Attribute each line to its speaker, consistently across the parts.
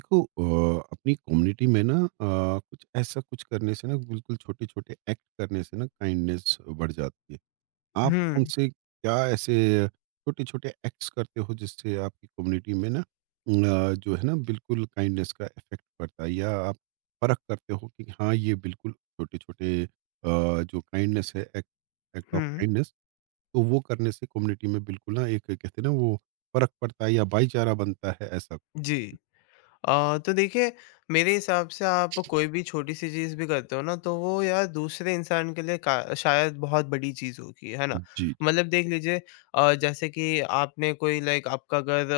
Speaker 1: देखो अपनी कम्युनिटी में ना कुछ ऐसा कुछ करने से ना बिल्कुल छोटे-छोटे एक्ट करने से ना काइंडनेस बढ़ जाती है। आप
Speaker 2: हुँ,
Speaker 1: उनसे क्या ऐसे छोटे-छोटे एक्ट्स करते हो जिससे आपकी कम्युनिटी में ना जो है ना बिल्कुल काइंडनेस का इफ़ेक्ट पड़ता है या आप फ़र्क करते हो कि हाँ, ये बिल्कुल छोटे-छोटे जो काइंडनेस है एक्ट एक्ट ऑफ
Speaker 2: हुँ,
Speaker 1: काइंडनेस तो वो करने से कम्युनिटी में बिल्कुल ना एक कहते हैं ना वो फ़र्क पड़ता है या भाईचारा बनता है ऐसा? कुछ?
Speaker 2: जी। तो देखिए, मेरे हिसाब से आप कोई भी छोटी-सी चीज़ भी करते हो ना तो वो यार दूसरे इंसान के लिए का शायद बहुत बड़ी चीज़ होगी, है ना?
Speaker 1: जी, जी।
Speaker 2: मतलब देख लीजिए, जैसे कि आपने कोई लाइक आपका अगर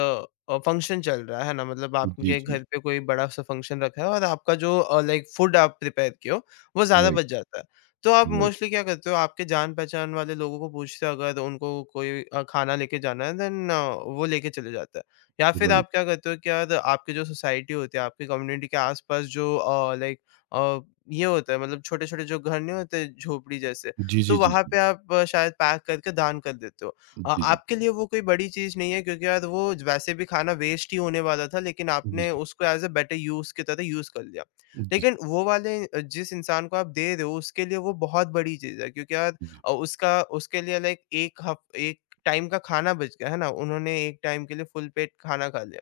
Speaker 2: फंक्शन चल रहा है ना? मतलब
Speaker 1: जी,
Speaker 2: आपके
Speaker 1: जी।
Speaker 2: घर पे कोई बड़ा-सा फंक्शन रखा है और आपका जो लाइक फूड आप प्रिपेयर किए हो वो ज़्यादा
Speaker 1: राइट।
Speaker 2: बच जाता है। तो आप
Speaker 1: राइट,
Speaker 2: मोस्टली क्या करते हो, आपके जान-पहचान वाले लोगों को पूछते हो अगर उनको कोई खाना लेके जाना है देन वो लेके चले जाता है। या फिर
Speaker 1: राइट।
Speaker 2: आप क्या करते हो कि यार आपकी जो सोसाइटी होती है, आपकी कम्युनिटी के आसपास जो लाइक अ, ये होता है, मतलब छोटे-छोटे जो घर नहीं होते झोपड़ी जैसे,
Speaker 1: जी, जी,
Speaker 2: तो
Speaker 1: जी,
Speaker 2: वहाँ
Speaker 1: जी।
Speaker 2: पे आप शायद पैक करके दान कर देते हो।
Speaker 1: जी, जी।
Speaker 2: आपके लिए वो कोई बड़ी चीज़ नहीं है क्योंकि यार वो वैसे भी खाना वेस्ट ही होने वाला था, लेकिन
Speaker 1: जी,
Speaker 2: आपने
Speaker 1: जी।
Speaker 2: उसको एज़ अ बेटर यूज़ की तरह यूज़ कर लिया।
Speaker 1: जी, जी,
Speaker 2: लेकिन वो वाले जिस इंसान को आप दे रहे हो उसके लिए वो बहुत बड़ी चीज़ है क्योंकि यार
Speaker 1: जी, जी।
Speaker 2: उसका उसके लिए लाइक 1 टाइम का खाना बच गया, है ना? उन्होंने एक टाइम के लिए फुल पेट खाना खा लिया।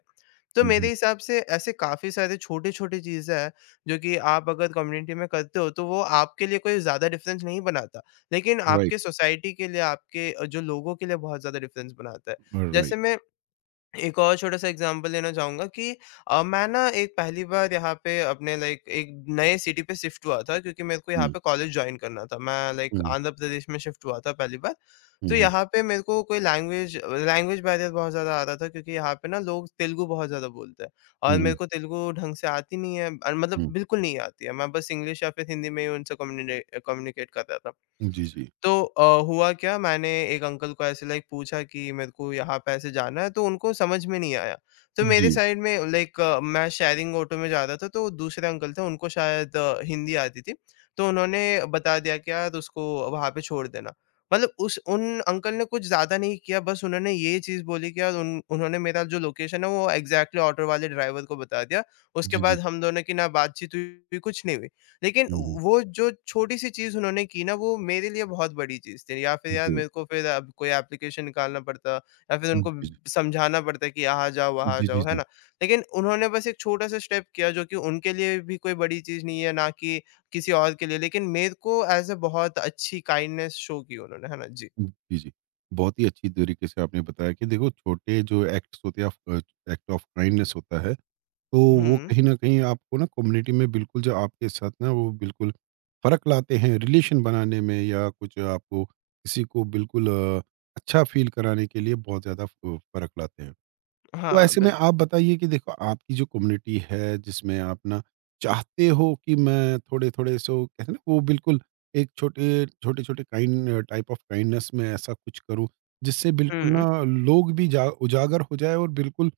Speaker 2: तो
Speaker 1: हुँ,
Speaker 2: मेरे
Speaker 1: हुँ।
Speaker 2: हिसाब से ऐसे काफ़ी सारे छोटे-छोटे चीज़ें हैं, जो कि आप अगर कम्युनिटी में करते हो, तो वो आपके लिए कोई ज़्यादा डिफ़रेंस नहीं बनाता, लेकिन
Speaker 1: राइट,
Speaker 2: आपके सोसाइटी के लिए, आपके जो लोगों के लिए बहुत ज़्यादा डिफ़रेंस बनाता है।
Speaker 1: राइट।
Speaker 2: जैसे मैं एक और छोटा-सा एग्ज़ाम्पल देना चाहूँगा कि मैं ना एक पहली बार यहाँ पे अपने लाइक एक नए सिटी पे शिफ्ट हुआ था क्योंकि मेरे को यहाँ
Speaker 1: हुँ,
Speaker 2: पे कॉलेज जॉइन करना था। मैं लाइक
Speaker 1: हुँ,
Speaker 2: आंध्र प्रदेश में शिफ्ट हुआ था पहली बार।
Speaker 1: हुँ,
Speaker 2: तो
Speaker 1: हुँ,
Speaker 2: यहाँ पे मेरे को कोई लैंग्वेज लैंग्वेज बैरियर बहुत ज़्यादा आ रहा था क्योंकि यहाँ पे ना लोग तेलुगु बहुत ज़्यादा बोलते हैं और
Speaker 1: हुँ,
Speaker 2: मेरे
Speaker 1: हुँ,
Speaker 2: को तेलुगु ढंग से आती नहीं है, मतलब
Speaker 1: हुँ।
Speaker 2: बिल्कुल नहीं आती है। मैं बस इंग्लिश या फिर हिंदी में ही उनसे कम्युनिडे कम्युनिकेट कर रहा था।
Speaker 1: जी, जी।
Speaker 2: तो हुआ क्या, मैंने एक अंकल को ऐसे लाइक पूछा कि मेरे को यहाँ पे ऐसे जाना है तो उनको समझ में नहीं आया। तो मेरे
Speaker 1: जी,
Speaker 2: साइड में लाइक मैं शेयरिंग ऑटो में जा रहा था, तो दूसरे अंकल थे उनको शायद हिंदी आती थी। तो उन्होंने बता दिया कि यार उसको वहाँ पे छोड़ देना। मतलब उस उन अंकल ने कुछ ज़्यादा नहीं किया, बस उन्होंने ये चीज़ बोली कि यार उन उन्होंने मेरा जो लोकेशन है वो एग्ज़ैक्टली ऑटो वाले ड्राइवर को बता दिया। उसके
Speaker 1: जी, जी।
Speaker 2: बाद हम दोनों की ना बातचीत हुई कुछ नहीं हुई। लेकिन
Speaker 1: हुँ, हुँ।
Speaker 2: वो जो छोटी-सी चीज़ उन्होंने की ना वो मेरे लिए बहुत बड़ी चीज़ थी, या फिर यार
Speaker 1: जी,
Speaker 2: मेरे को फिर अब कोई एप्लीकेशन निकालना पड़ता या फिर उनको
Speaker 1: जी,
Speaker 2: समझाना पड़ता कि यहाँ जाओ, वहाँ
Speaker 1: जी, जी,
Speaker 2: जाओ, है
Speaker 1: जी।
Speaker 2: ना? लेकिन उन्होंने बस एक छोटा-सा स्टेप किया जो कि उनके लिए भी कोई बड़ी चीज़ नहीं है, ना कि किसी और के लिए, लेकिन मेरे को एज़ अ बहुत अच्छी काइंडनेस शो की उन्होंने, है ना? जी।
Speaker 1: जी, जी। बहुत ही अच्छी तरीके से आपने बताया कि देखो छोटे जो एक्ट्स होते हैं ऑफ एक्ट ऑफ काइंडनेस होता है तो वो
Speaker 2: हुँ।
Speaker 1: कहीं न कहीं आपको ना कम्युनिटी में बिल्कुल जो आपके साथ ना वो बिल्कुल फ़र्क लाते हैं रिलेशन बनाने में या कुछ आपको किसी को बिल्कुल अच्छा फ़ील कराने के लिए बहुत ज़्यादा फ़ फ़र्क लाते हैं। तो
Speaker 2: हाँ,
Speaker 1: ऐसे में
Speaker 2: बिल्कुल।
Speaker 1: आप बताइए कि देखो आपकी जो कम्युनिटी है जिसमें आप ना चाहते हो कि मैं थोड़े-थोड़े सो कहते हैं ना वो बिल्कुल एक छोटे-छोटे काइंड टाइप ऑफ काइंडनेस में ऐसा कुछ करूँ जिससे बिल्कुल
Speaker 2: हुँ।
Speaker 1: ना लोग भी जा उजागर हो जाए और बिल्कुल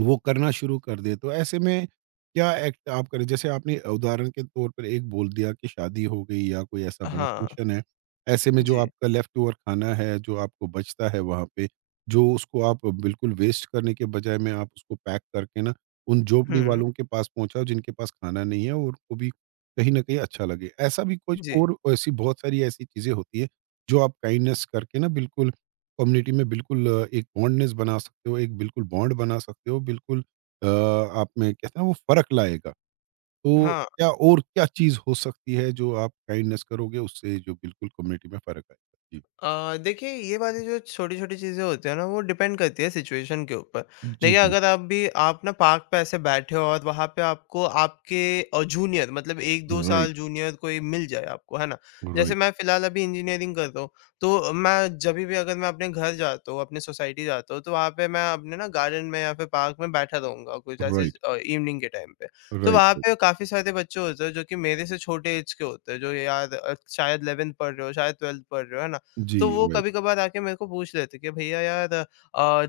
Speaker 1: वो करना शुरू कर दे। तो ऐसे में क्या एक्ट आप करें? जैसे आपने उदाहरण के तौर पर एक बोल दिया कि शादी हो गई या कोई ऐसा बड़ा
Speaker 2: हाँ।
Speaker 1: फंक्शन है। ऐसे में जो
Speaker 2: जी।
Speaker 1: आपका लेफ्ट ओवर खाना है, जो आपको बचता है वहाँ पे, जो उसको आप बिल्कुल वेस्ट करने के बजाय में आप उसको पैक करके ना उन झोपड़ी
Speaker 2: हुँ।
Speaker 1: वालों के पास पहुँचाओ जिनके पास खाना नहीं है और उनको भी कहीं न कहीं अच्छा लगे। ऐसा भी कुछ
Speaker 2: जी।
Speaker 1: और ऐसी बहुत सारी ऐसी चीज़ें होती हैं, जो आप काइंडनेस करके ना बिल्कुल कम्युनिटी में बिल्कुल एक बॉन्डनेस बना सकते हो, एक बिल्कुल बॉन्ड बना सकते हो, बिल्कुल आप में कहते हैं ना वो फ़र्क लाएगा। तो
Speaker 2: हाँ।
Speaker 1: क्या और क्या चीज़ हो सकती है जो आप काइंडनेस करोगे उससे जो बिल्कुल कम्युनिटी में फ़र्क आएगा? जी।
Speaker 2: देखिए, ये वाली जो छोटी-छोटी चीज़ें होती हैं ना वो डिपेंड करती है सिचुएशन के ऊपर।
Speaker 1: जी,
Speaker 2: देखिए,
Speaker 1: जी।
Speaker 2: अगर आप ना पार्क पे ऐसे बैठे हो और वहाँ पे आपको आपके जूनियर मतलब 1-2
Speaker 1: राइट,
Speaker 2: साल जूनियर कोई मिल जाए आपको, है ना? जैसे
Speaker 1: राइट,
Speaker 2: मैं फिलहाल अभी इंजीनियरिंग कर रहा हूँ, तो मैं जभी भी अगर मैं अपने घर जाता हूँ, अपने सोसाइटी जाता हूँ, तो वहाँ पे मैं अपने ना गार्डन में या फिर पार्क में बैठा रहूँगा कुछ ऐसे
Speaker 1: राइट,
Speaker 2: इवनिंग के टाइम पे। तो
Speaker 1: राइट,
Speaker 2: वहाँ
Speaker 1: राइट।
Speaker 2: पे काफ़ी सारे बच्चे होते हैं जो कि मेरे से छोटे ऐज के होते हैं, जो यार शायद 11th पढ़ रहे हो, शायद 12th पढ़ रहे हो, है ना?
Speaker 1: जी,
Speaker 2: तो वो
Speaker 1: राइट।
Speaker 2: कभी-कभार आके मेरे को पूछ लेते कि भैया यार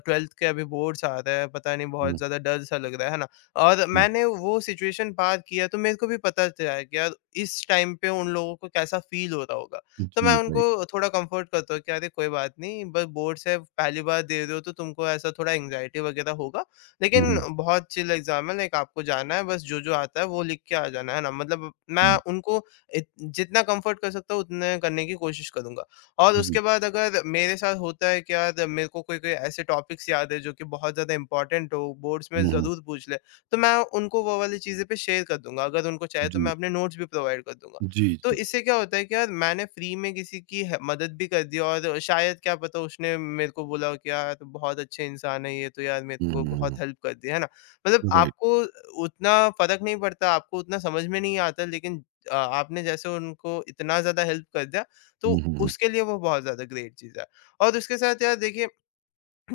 Speaker 2: 12th के अभी बोर्ड्स आ रहे हैं, पता नहीं बहुत
Speaker 1: हुँ,
Speaker 2: ज़्यादा डर सा लग रहा है ना? और
Speaker 1: हुँ।
Speaker 2: मैंने वो सिचुएशन पार किया तो मेरे को भी पता चला है कि यार इस टाइम पे उन लोगों को कैसा फ़ील हो रहा होगा। तो
Speaker 1: जी,
Speaker 2: मैं
Speaker 1: राइट।
Speaker 2: उनको थोड़ा कम्फर्ट करता हूँ कि अरे कोई बात नहीं, बस बोर्ड्स है, पहली बार दे रहे हो तो तुमको ऐसा थोड़ा एंग्ज़ायटी वगैरह होगा,
Speaker 1: हुँ,
Speaker 2: लेकिन
Speaker 1: हुँ,
Speaker 2: बहुत चिल एग्ज़ाम है, लाइक आपको जाना है, बस जो-जो आता है वो लिख के आ जाना, है ना? मतलब मैं
Speaker 1: हुँ।
Speaker 2: उनको इत जितना कम्फर्ट कर सकता हूँ उतने करने की कोशिश करूँगा। और
Speaker 1: जी,
Speaker 2: उसके
Speaker 1: जी।
Speaker 2: बाद अगर मेरे साथ होता है कि यार मेरे को कोई कोई ऐसे टॉपिक्स याद है जो कि बहुत ज़्यादा इंपॉर्टेंट हो बोर्ड्स में
Speaker 1: हुँ, हुँ।
Speaker 2: ज़रूर पूछ ले, तो मैं उनको वो वाली चीज़ें पे शेयर कर दूंगा, अगर उनको चाहे तो मैं
Speaker 1: जी,
Speaker 2: अपने नोट्स भी प्रोवाइड कर दूंगा।
Speaker 1: जी,
Speaker 2: तो
Speaker 1: जी।
Speaker 2: इससे क्या होता है कि यार मैंने फ्री में किसी की मदद भी कर दी और शायद क्या पता उसने मेरे को बोला हो कि यार तो बहुत अच्छे इंसान है ये, तो यार मेरे
Speaker 1: हुँ,
Speaker 2: को
Speaker 1: हुँ, हुँ।
Speaker 2: बहुत हेल्प कर दी है ना, मतलब
Speaker 1: राइट।
Speaker 2: आपको उतना फर्क नहीं पड़ता, आपको उतना समझ में नहीं आता, लेकिन आपने जैसे उनको इतना ज्यादा हेल्प कर दिया तो
Speaker 1: हुँ, हुँ, हुँ।
Speaker 2: उसके लिए वो बहुत ज़्यादा ग्रेट चीज़ है। और उसके साथ यार देखिए,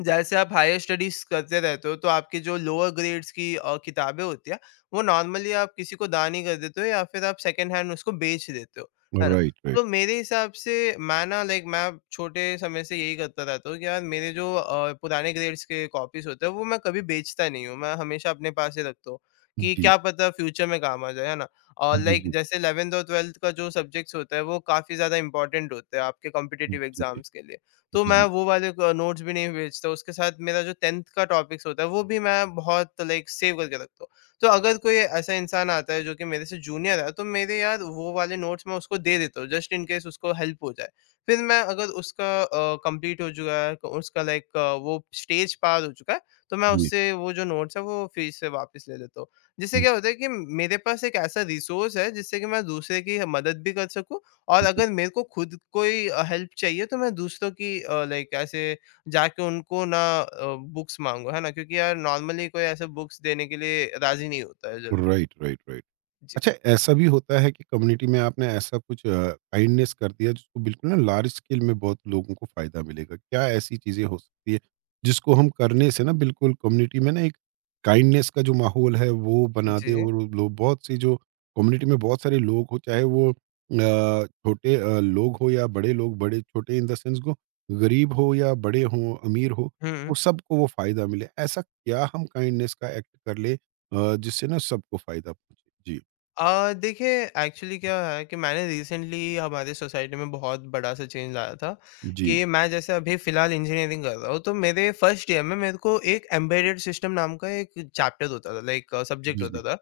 Speaker 2: जैसे आप हायर स्टडीज़ करते रहते हो, तो आपके जो लोअर ग्रेड्स की किताबें होती हैं, वो नॉर्मली आप किसी को दान ही कर देते हो या फिर आप सेकंड हैंड उसको बेच देते हो, है ना?
Speaker 1: राइट,
Speaker 2: तो
Speaker 1: राइट।
Speaker 2: मेरे हिसाब से मैं ना लाइक मैं छोटे समय से यही करता रहता हूँ कि यार मेरे जो पुराने ग्रेड्स के कॉपीज़ होते हैं, वो मैं कभी बेचता नहीं हूँ, मैं हमेशा अपने पास ही रखता हूँ कि
Speaker 1: जी।
Speaker 2: क्या पता फ्यूचर में काम आ जाए, है ना? और
Speaker 1: जी,
Speaker 2: लाइक
Speaker 1: जी।
Speaker 2: जैसे 11th और 12th का जो सब्जेक्ट्स होता है, वो काफ़ी ज़्यादा इम्पोर्टेंट होता है आपके
Speaker 1: जी,
Speaker 2: कॉम्पिटिटिव
Speaker 1: जी।
Speaker 2: एग्ज़ाम्स के लिए। तो
Speaker 1: जी,
Speaker 2: मैं
Speaker 1: जी।
Speaker 2: वो वाले क नोट्स भी नहीं भेजता, उसके साथ मेरा जो 10th का टॉपिक्स होता है, वो भी मैं बहुत लाइक सेव करके रखता हूँ। तो अगर कोई ऐसा इंसान आता है जो कि मेरे से जूनियर है, तो मेरे यार वो वाले नोट्स मैं उसको दे देता हूँ, जस्ट इन केस उसको हेल्प हो जाए। फिर मैं अगर उसका कंप्लीट हो चुका है, उसका लाइक वो स्टेज पार हो चुका है, तो मैं
Speaker 1: जी।
Speaker 2: उससे वो जो नोट्स है, वो फिर से वापस ले लेता हूँ। जिससे
Speaker 1: हुँ,
Speaker 2: क्या होता है कि मेरे पास एक ऐसा रिसोर्स है, जिससे कि मैं दूसरे की मदद भी कर सकूँ और
Speaker 1: हुँ।
Speaker 2: अगर मेरे को खुद कोई हेल्प चाहिए तो मैं दूसरों की लाइक ऐसे जाके उनको ना बुक्स माँगूँ, है ना? क्योंकि यार नॉर्मली कोई ऐसे बुक्स देने के लिए राज़ी नहीं होता है जल्दी।
Speaker 1: Right, right, right.
Speaker 2: जी।
Speaker 1: अच्छा ऐसा भी होता है कि कम्युनिटी में आपने ऐसा कुछ काइंडनेस कर दिया जिसको बिल्कुल ना लार्ज स्केल में बहुत लोगों को फायदा मिलेगा क्या ऐसी चीजें हो सकती है जिसको हम करने से ना बिल्कुल कम्युनिटी में ना एक काइंडनेस का जो माहौल है वो बना दे
Speaker 2: जी।
Speaker 1: और वो लोग बहुत सी जो कम्युनिटी में बहुत सारे लोग हो चाहे वो छोटे लोग हो या बड़े लोग बड़े छोटे इन द सेंस को गरीब हो या बड़े हो अमीर हो वो
Speaker 2: हुँ।
Speaker 1: सबको वो फायदा मिले ऐसा क्या हम काइंडनेस का एक्ट कर ले जिससे ना सबको फायदा पहुंचे जी
Speaker 2: देखिए, एक्चुअली क्या है कि मैंने रिसेंटली हमारे सोसाइटी में बहुत बड़ा सा चेंज लाया था
Speaker 1: জি,
Speaker 2: कि मैं जैसे अभी फ़िलहाल इंजीनियरिंग कर रहा हूँ, तो मेरे फर्स्ट ईयर में मेरे को एक एम्बेडेड सिस्टम नाम का एक चैप्टर होता था, लाइक सब्जेक्ट
Speaker 1: জি, জি,
Speaker 2: होता था।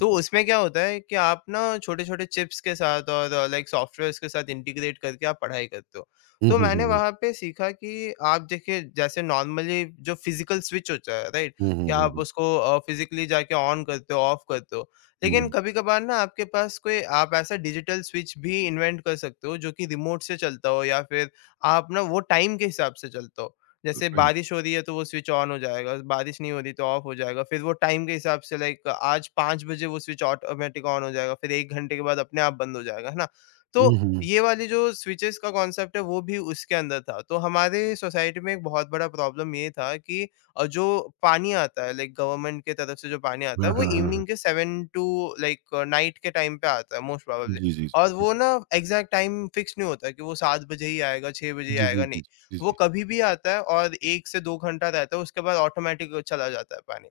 Speaker 2: तो
Speaker 1: জি।
Speaker 2: उसमें क्या होता है कि आप ना छोटे-छोटे चिप्स के साथ और लाइक सॉफ्टवेयर्स के साथ इंटीग्रेट करके आप पढ़ाई करते हो।
Speaker 1: হুম,
Speaker 2: तो
Speaker 1: হুম,
Speaker 2: मैंने
Speaker 1: হুম,
Speaker 2: वहाँ पे सीखा कि आप देखिए जैसे नॉर्मली जो फिज़िकल स्विच होता है, राइट?
Speaker 1: হুম, হুম,
Speaker 2: कि
Speaker 1: হুম, হুম,
Speaker 2: आप उसको फिज़िकली जाके ऑन करते हो, ऑफ करते हो।
Speaker 1: হুম,
Speaker 2: लेकिन कभी-कभार ना आपके पास कोई आप ऐसा डिजिटल स्विच भी इन्वेंट कर सकते हो जो कि रिमोट से चलता हो या फिर आप ना वो टाइम के हिसाब से चलता हो।
Speaker 1: হুম,
Speaker 2: जैसे
Speaker 1: right.
Speaker 2: बारिश हो रही है तो वो स्विच ऑन हो जाएगा, बारिश नहीं हो रही तो ऑफ हो जाएगा। फिर वो टाइम के हिसाब से लाइक आज 5 बजे वो स्विच ऑटोमेटिक ऑन हो जाएगा, फिर 1 घंटे के बाद अपने आप बंद हो जाएगा, है ना? तो
Speaker 1: হুম, হুম,
Speaker 2: ये वाली जो स्विचेस का कॉन्सेप्ट है वो भी उसके अंदर था। तो हमारे सोसाइटी में एक बहुत बड़ा प्रॉब्लम ये था कि और जो पानी आता है, लाइक गवर्नमेंट के तरफ से जो पानी आता
Speaker 1: হ্যাঁ,
Speaker 2: है वो
Speaker 1: হ্যাঁ, হ্যাঁ, হ্যাঁ।
Speaker 2: इवनिंग के 7 टू लाइक नाइट के टाइम पे आता है, मोस्ट प्रोबेबली।
Speaker 1: জি, জি,
Speaker 2: और
Speaker 1: জি,
Speaker 2: वो ना एग्जैक्ट टाइम फिक्स नहीं होता कि वो 7 बजे ही आएगा, 6 बजे ही
Speaker 1: জি, জি,
Speaker 2: आएगा,
Speaker 1: জি,
Speaker 2: नहीं।
Speaker 1: জি, জি,
Speaker 2: वो कभी भी आता है और 1 से 2 घंटा रहता है, उसके बाद ऑटोमेटिक चला जाता है पानी।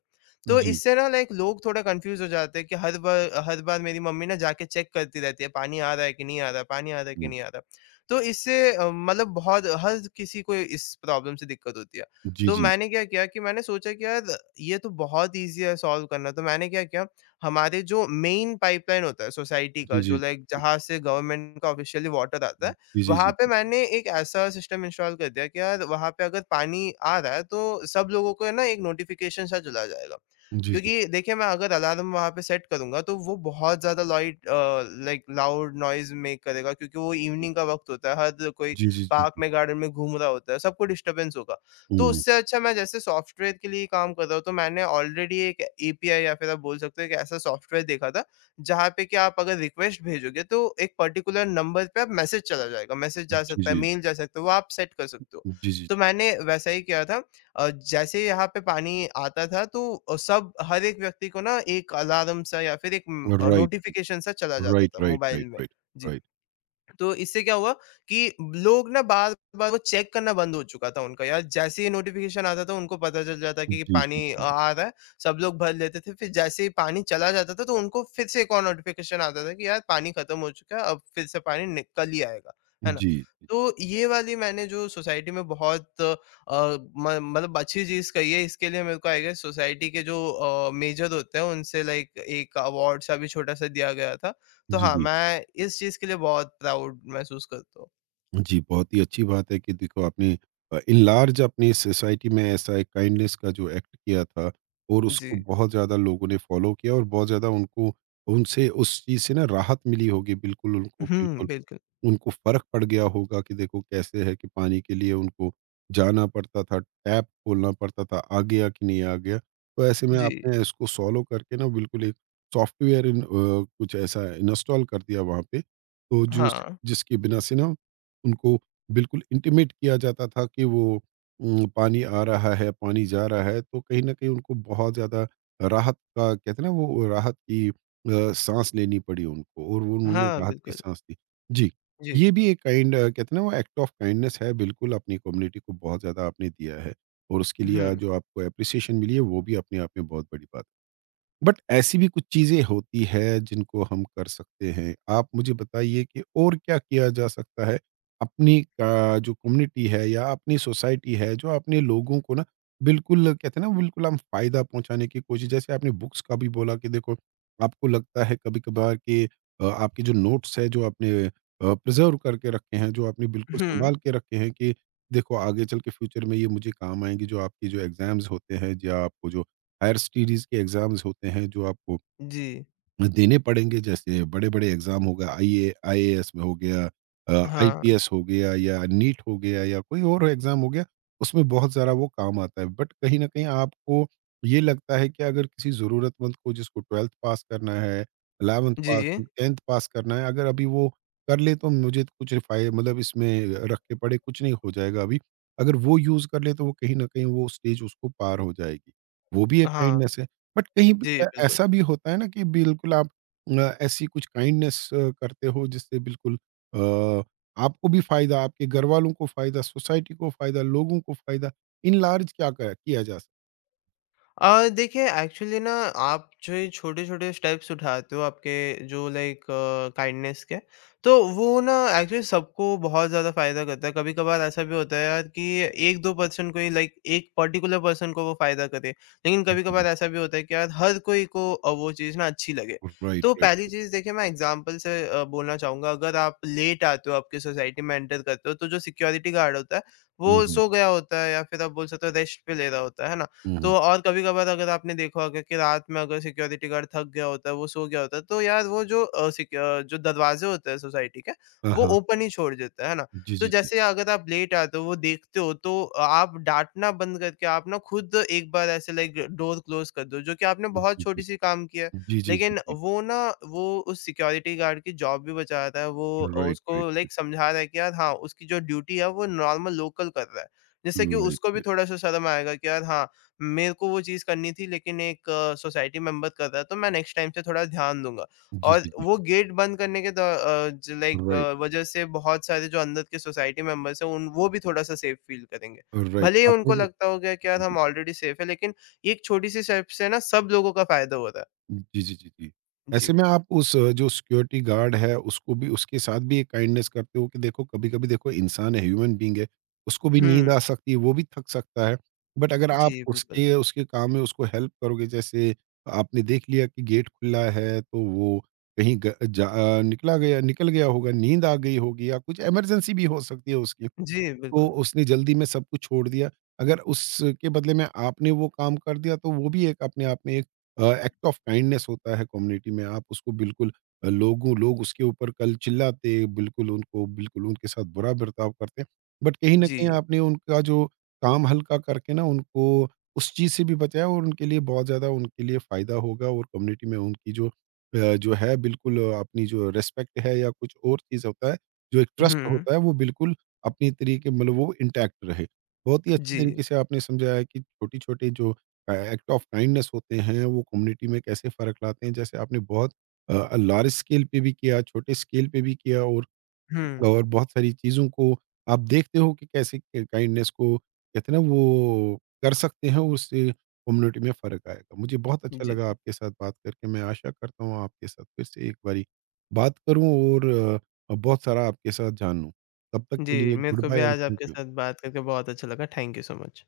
Speaker 2: तो
Speaker 1: জি,
Speaker 2: इससे ना लाइक लोग थोड़ा कन्फ्यूज़ हो जाते हैं कि हर बार मेरी मम्मी ना जाके चेक करती रहती है, पानी आ रहा है कि नहीं आ रहा है, पानी आ रहा है कि
Speaker 1: হুম,
Speaker 2: नहीं आ रहा है। तो इससे मतलब बहुत हर किसी को इस प्रॉब्लम से दिक्कत होती है।
Speaker 1: জি,
Speaker 2: तो
Speaker 1: জি,
Speaker 2: मैंने क्या किया कि मैंने सोचा कि यार, ये तो बहुत ईज़ी है सॉल्व करना। तो मैंने क्या किया, हमारे जो मेन पाइपलाइन होता है सोसाइटी
Speaker 1: জি,
Speaker 2: का,
Speaker 1: জি,
Speaker 2: जो लाइक
Speaker 1: জি, জি,
Speaker 2: जहाँ से गवर्नमेंट का ऑफ़िशियली वाटर आता है,
Speaker 1: জি, জি, জি,
Speaker 2: वहाँ पे मैंने एक ऐसा सिस्टम इंस्टॉल कर दिया कि यार वहाँ पे अगर पानी आ रहा है तो सब लोगों को है ना एक नोटिफ़िकेशन सा चला जाएगा। क्योंकि देखिए मैं अगर अलार्म वहाँ पे सेट करूँगा तो वो बहुत ज़्यादा लाइक लाउड नॉइज़ मेक करेगा, क्योंकि वो इवनिंग का वक़्त होता है, हर कोई
Speaker 1: জি, জি, জি,
Speaker 2: पार्क
Speaker 1: জি,
Speaker 2: में गार्डन में घूम रहा होता है, सबको डिस्टर्बेंस होगा। तो
Speaker 1: হুম,
Speaker 2: उससे अच्छा, मैं जैसे सॉफ्टवेयर के लिए काम कर रहा हूँ, तो मैंने ऑलरेडी एक एपीआई या फिर आप बोल सकते हो एक ऐसा सॉफ्टवेयर देखा था, जहाँ पे कि आप अगर रिक्वेस्ट भेजोगे तो एक पर्टिकुलर नंबर पे आप मैसेज चला जाएगा। मैसेज जा
Speaker 1: জি,
Speaker 2: सकता
Speaker 1: জি,
Speaker 2: है, मेल जा सकता है, वो आप सेट कर सकते हो।
Speaker 1: জি, জি,
Speaker 2: तो मैंने वैसा ही किया था। जैसे ही यहाँ पे पानी आता था तो सब हर एक व्यक्ति को ना एक अलार्म सा या फिर एक
Speaker 1: right,
Speaker 2: नोटिफ़िकेशन सा चला जाता
Speaker 1: right,
Speaker 2: था
Speaker 1: right,
Speaker 2: मोबाइल
Speaker 1: right,
Speaker 2: में।
Speaker 1: right,
Speaker 2: जी।
Speaker 1: right,
Speaker 2: तो इससे क्या हुआ कि लोग ना बार-बार वो चेक करना बंद हो चुका था उनका, यार जैसे ही नोटिफ़िकेशन आता था उनको पता चल जाता कि
Speaker 1: জি, জি,
Speaker 2: पानी
Speaker 1: জি,
Speaker 2: आ रहा है, सब लोग भर लेते थे। फिर जैसे ही पानी चला जाता था तो उनको फिर से एक और नोटिफ़िकेशन आता था कि यार पानी खत्म हो चुका है, अब फिर से पानी नि कल ही आएगा, है ना?
Speaker 1: জি,
Speaker 2: तो ये वाली मैंने जो सोसाइटी में बहुत अ, म मतलब अच्छी चीज़ कही है, इसके लिए मेरे को आई गेस सोसाइटी के जो मेजर होते हैं उनसे लाइक एक अवार्ड-सा भी, छोटा-सा दिया गया था। तो
Speaker 1: জি,
Speaker 2: हाँ,
Speaker 1: জি।
Speaker 2: मैं इस चीज़ के लिए बहुत प्राउड महसूस करता हूँ।
Speaker 1: जी, बहुत ही अच्छी बात है कि देखो आपने इन लार्ज अपनी सोसाइटी में ऐसा एक काइंडनेस का जो एक्ट किया था और उसको
Speaker 2: जी।
Speaker 1: बहुत ज़्यादा लोगों ने फ़ॉलो किया और बहुत ज़्यादा उनको उनसे उस चीज़ से ना राहत मिली होगी
Speaker 2: हुँ,
Speaker 1: बिल्कुल।
Speaker 2: बिल्कुल।
Speaker 1: उनको फ़र्क पड़ गया होगा कि देखो कैसे है कि पानी के लिए उनको जाना पड़ता था, टैप खोलना पड़ता था, आ गया कि नहीं आ गया। तो ऐसे में
Speaker 2: जी।
Speaker 1: आपने इसको सॉल्व करके ना बिल्कुल एक सॉफ्टवेयर इन कुछ ऐसा इंस्टॉल कर दिया वहाँ पे, तो जिस
Speaker 2: हाँ।
Speaker 1: जिसके बिना से ना उनको बिल्कुल इंटिमेट किया जाता था कि वो पानी आ रहा है, पानी जा रहा है, तो कहीं न कहीं उनको बहुत ज़्यादा राहत का कहते हैं ना वो राहत की साँस लेनी पड़ी उनको और वो उन्होंने
Speaker 2: हाँ,
Speaker 1: राहत की
Speaker 2: बिल्कुल।
Speaker 1: साँस ली। जी।
Speaker 2: जी।
Speaker 1: ये भी एक काइंड कहते हैं ना वो एक्ट ऑफ काइंडनेस है बिल्कुल अपनी कम्युनिटी को बहुत ज़्यादा आपने दिया है और उसके लिए आज
Speaker 2: हुँ।
Speaker 1: जो आपको एप्रिसिएशन मिली है वो भी अपने आप में बहुत बड़ी बात बट ऐसी भी कुछ चीज़ें होती है जिनको हम कर सकते हैं। आप मुझे बताइए कि और क्या किया जा सकता है अपनी जो कम्युनिटी है या अपनी सोसाइटी है जो अपने लोगों को ना बिल्कुल कहते हैं ना बिल्कुल हम फ़ायदा पहुँचाने की कोशिश जैसे आपने बुक्स का भी बोला कि देखो आपको लगता है कभी-कभार कि आपके जो नोट्स है जो आपने प्रिज़र्व करके रखे हैं, जो आपने बिल्कुल
Speaker 2: हुँ।
Speaker 1: सँभाल के रखे हैं कि देखो आगे चल के फ्यूचर में ये मुझे काम आएँगे जो आपके जो एग्ज़ाम्स होते हैं या आपको जो हायर स्टडीज़ के एग्ज़ाम्स होते हैं जो आपको
Speaker 2: जी।
Speaker 1: देने पड़ेंगे जैसे बड़े-बड़े एग्ज़ाम हो गए आईए आईएएस में हो गया
Speaker 2: हाँ।
Speaker 1: आईपीएस हो गया या नीट हो गया या कोई और एग्ज़ाम हो गया, उसमें बहुत ज़्यादा वो काम आता है। बट कहीं न कहीं आपको ये लगता है कि अगर किसी ज़रूरतमंद को जिसको 12th पास करना है, 11th पास
Speaker 2: जी।
Speaker 1: 10th पास करना है, अगर अभी वो कर ले तो मुझे तो कुछ फ़ाय मतलब इसमें रख के पड़े कुछ नहीं हो जाएगा अभी। अगर वो यूज़ कर ले तो वो कहीं न कहीं वो स्टेज उसको पार हो जाएगी। वो भी एक
Speaker 2: हाँ।
Speaker 1: काइंडनेस है। बट कहीं भी
Speaker 2: जी, बिल्कुल।
Speaker 1: ऐसा भी होता है ना कि बिल्कुल आप ऐसी कुछ काइंडनेस करते हो जिससे बिल्कुल अ, आपको भी फायदा, आपके घर वालों को फायदा, सोसाइटी को फायदा, लोगों को फायदा, इन लार्ज क्या कर किया जा सकता
Speaker 2: देखिए एक्चुअली ना, आप जो ये छोटे-छोटे स्टेप्स उठाते हो आपके जो लाइक काइंडनेस के, तो वो ना एक्चुअली सबको बहुत ज़्यादा फ़ायदा करता है। कभी-कभार ऐसा भी होता है यार कि 1-2 पर्सन को ही, लाइक एक पर्टिकुलर पर्सन को वो फ़ायदा करे। लेकिन
Speaker 1: है।
Speaker 2: कभी-कभार
Speaker 1: जी,
Speaker 2: ऐसा भी होता है कि यार हर कोई को वो चीज़ ना अच्छी लगे।
Speaker 1: राइट,
Speaker 2: तो पहली
Speaker 1: राइट।
Speaker 2: चीज़ देखिए, मैं एग्ज़ाम्पल से बोलना चाहूँगा। अगर आप लेट आते हो, आपकी सोसाइटी में एंटर करते हो, तो जो सिक्योरिटी गार्ड होता है,
Speaker 1: हुँ,
Speaker 2: वो
Speaker 1: हुँ,
Speaker 2: सो गया होता है या फिर आप बोल सकते हो रेस्ट पे ले रहा होता है ना?
Speaker 1: हुँ,
Speaker 2: तो
Speaker 1: हुँ।
Speaker 2: और कभी-कभार अगर आपने देखा होगा कि रात में अगर सिक्योरिटी गार्ड थक गया होता है, वो सो गया होता है, तो यार वो जो जो दरवाजे होते हैं सोसाइटी के,
Speaker 1: हाँ,
Speaker 2: वो
Speaker 1: हाँ।
Speaker 2: ओपन ही छोड़ देता है ना?
Speaker 1: जी,
Speaker 2: तो
Speaker 1: जी, जी।
Speaker 2: जैसे अगर आप लेट आते हो, वो देखते हो, तो आप डाँटना बंद करके आप ना खुद एक बार ऐसे लाइक डोर क्लोज़ कर दो, जो कि आपने
Speaker 1: जी,
Speaker 2: बहुत
Speaker 1: जी,
Speaker 2: छोटी-सी काम की है।
Speaker 1: जी, जी, जी,
Speaker 2: लेकिन
Speaker 1: जी।
Speaker 2: वो ना, वो उस सिक्योरिटी गार्ड की जॉब भी बचा रहा है, वो
Speaker 1: राइट, राइट,
Speaker 2: उसको
Speaker 1: राइट,
Speaker 2: लाइक समझा रहा है कि यार हाँ, उसकी जो ड्यूटी है वो नॉर्मल लोकल कर रहा है। जिससे कि
Speaker 1: राइट,
Speaker 2: उसको भी
Speaker 1: राइट।
Speaker 2: थोड़ा-सा शर्म आएगा कि यार हाँ, मेरे को वो चीज़ करनी थी, लेकिन एक सोसाइटी मेंबर कर रहा है, तो मैं नेक्स्ट टाइम से थोड़ा ध्यान दूँगा।
Speaker 1: जी,
Speaker 2: और
Speaker 1: जी, जी।
Speaker 2: वो गेट बंद करने के द अ, ज लाइक
Speaker 1: राइट,
Speaker 2: अ, वजह से बहुत सारे जो अंदर के सोसाइटी मेंबर्स हैं, उन वो भी थोड़ा-सा सेफ फ़ील करेंगे।
Speaker 1: राइट।
Speaker 2: भले ही
Speaker 1: आपने
Speaker 2: उनको लगता
Speaker 1: देखा
Speaker 2: होगा कि यार
Speaker 1: जी।
Speaker 2: हम ऑलरेडी सेफ है, लेकिन ये एक छोटी-सी स्टेप से ना सब लोगों का फ़ायदा हो रहा है।
Speaker 1: जी, जी, जी, जी।
Speaker 2: जी।
Speaker 1: ऐसे में आप उस जो सिक्योरिटी गार्ड है उसको भी उसके साथ भी एक काइंडनेस करते हो कि देखो कभी-कभी देखो इंसान है, ह्यूमन बीइंग है, उसको भी नींद
Speaker 2: हुँ।
Speaker 1: आ सकती है, वो भी थक सकता है। बट अगर आप
Speaker 2: जी, बिल्कुल।
Speaker 1: उसके उसके काम में उसको हेल्प करोगे जैसे आपने देख लिया कि गेट खुला है तो वो कहीं ग जा निकला गया निकल गया होगा, नींद आ गई होगी या कुछ इमरजेंसी भी हो सकती है उसकी।
Speaker 2: जी,
Speaker 1: तो
Speaker 2: बिल्कुल।
Speaker 1: उसने जल्दी में सब कुछ छोड़ दिया। अगर उसके बदले में आपने वो काम कर दिया तो वो भी एक अपने आप में एक एक्ट ऑफ काइंडनेस होता है कम्युनिटी में। आप उसको बिल्कुल लोगों लोग उसके ऊपर कल चिल्लाते, बिल्कुल उनको बिल्कुल उनके साथ बुरा बर्ताव करते। बट कहीं न
Speaker 2: जी।
Speaker 1: कहीं आपने उनका जो काम हल्का करके ना उनको उस चीज़ से भी बचाया और उनके लिए बहुत ज़्यादा उनके लिए फ़ायदा होगा और कम्युनिटी में उनकी जो जो है बिल्कुल अपनी जो रिस्पेक्ट है या कुछ और चीज़ होता है, जो एक ट्रस्ट
Speaker 2: हुँ।
Speaker 1: होता है वो बिल्कुल अपनी तरीके मतलब वो इंटैक्ट रहे। बहुत ही अच्छी
Speaker 2: जी।
Speaker 1: तरीके से आपने समझाया कि छोटे-छोटे जो एक्ट ऑफ काइंडनेस होते हैं, वो कम्युनिटी में कैसे फ़र्क लाते हैं। जैसे आपने बहुत लार्ज स्केल पे भी किया, छोटे स्केल पे भी किया
Speaker 2: हुँ।
Speaker 1: और बहुत सारी चीज़ों को आप देखते हो कि कैसे क काइंडनेस को कहते हैं ना वो कर सकते हैं, उससे कम्युनिटी में फ़र्क आएगा। मुझे बहुत अच्छा
Speaker 2: जी।
Speaker 1: लगा आपके साथ बात करके, मैं आशा करता हूँ आपके साथ फिर से एक बारी बात करूँ और बहुत सारा आपके साथ जानूँ। तब तक
Speaker 2: जी,
Speaker 1: के लिए
Speaker 2: मेरे
Speaker 1: गुड
Speaker 2: को भी
Speaker 1: बाय एंड
Speaker 2: आज
Speaker 1: थैंक
Speaker 2: आपके
Speaker 1: यू।
Speaker 2: साथ बात करके बहुत अच्छा लगा। Thank you so much.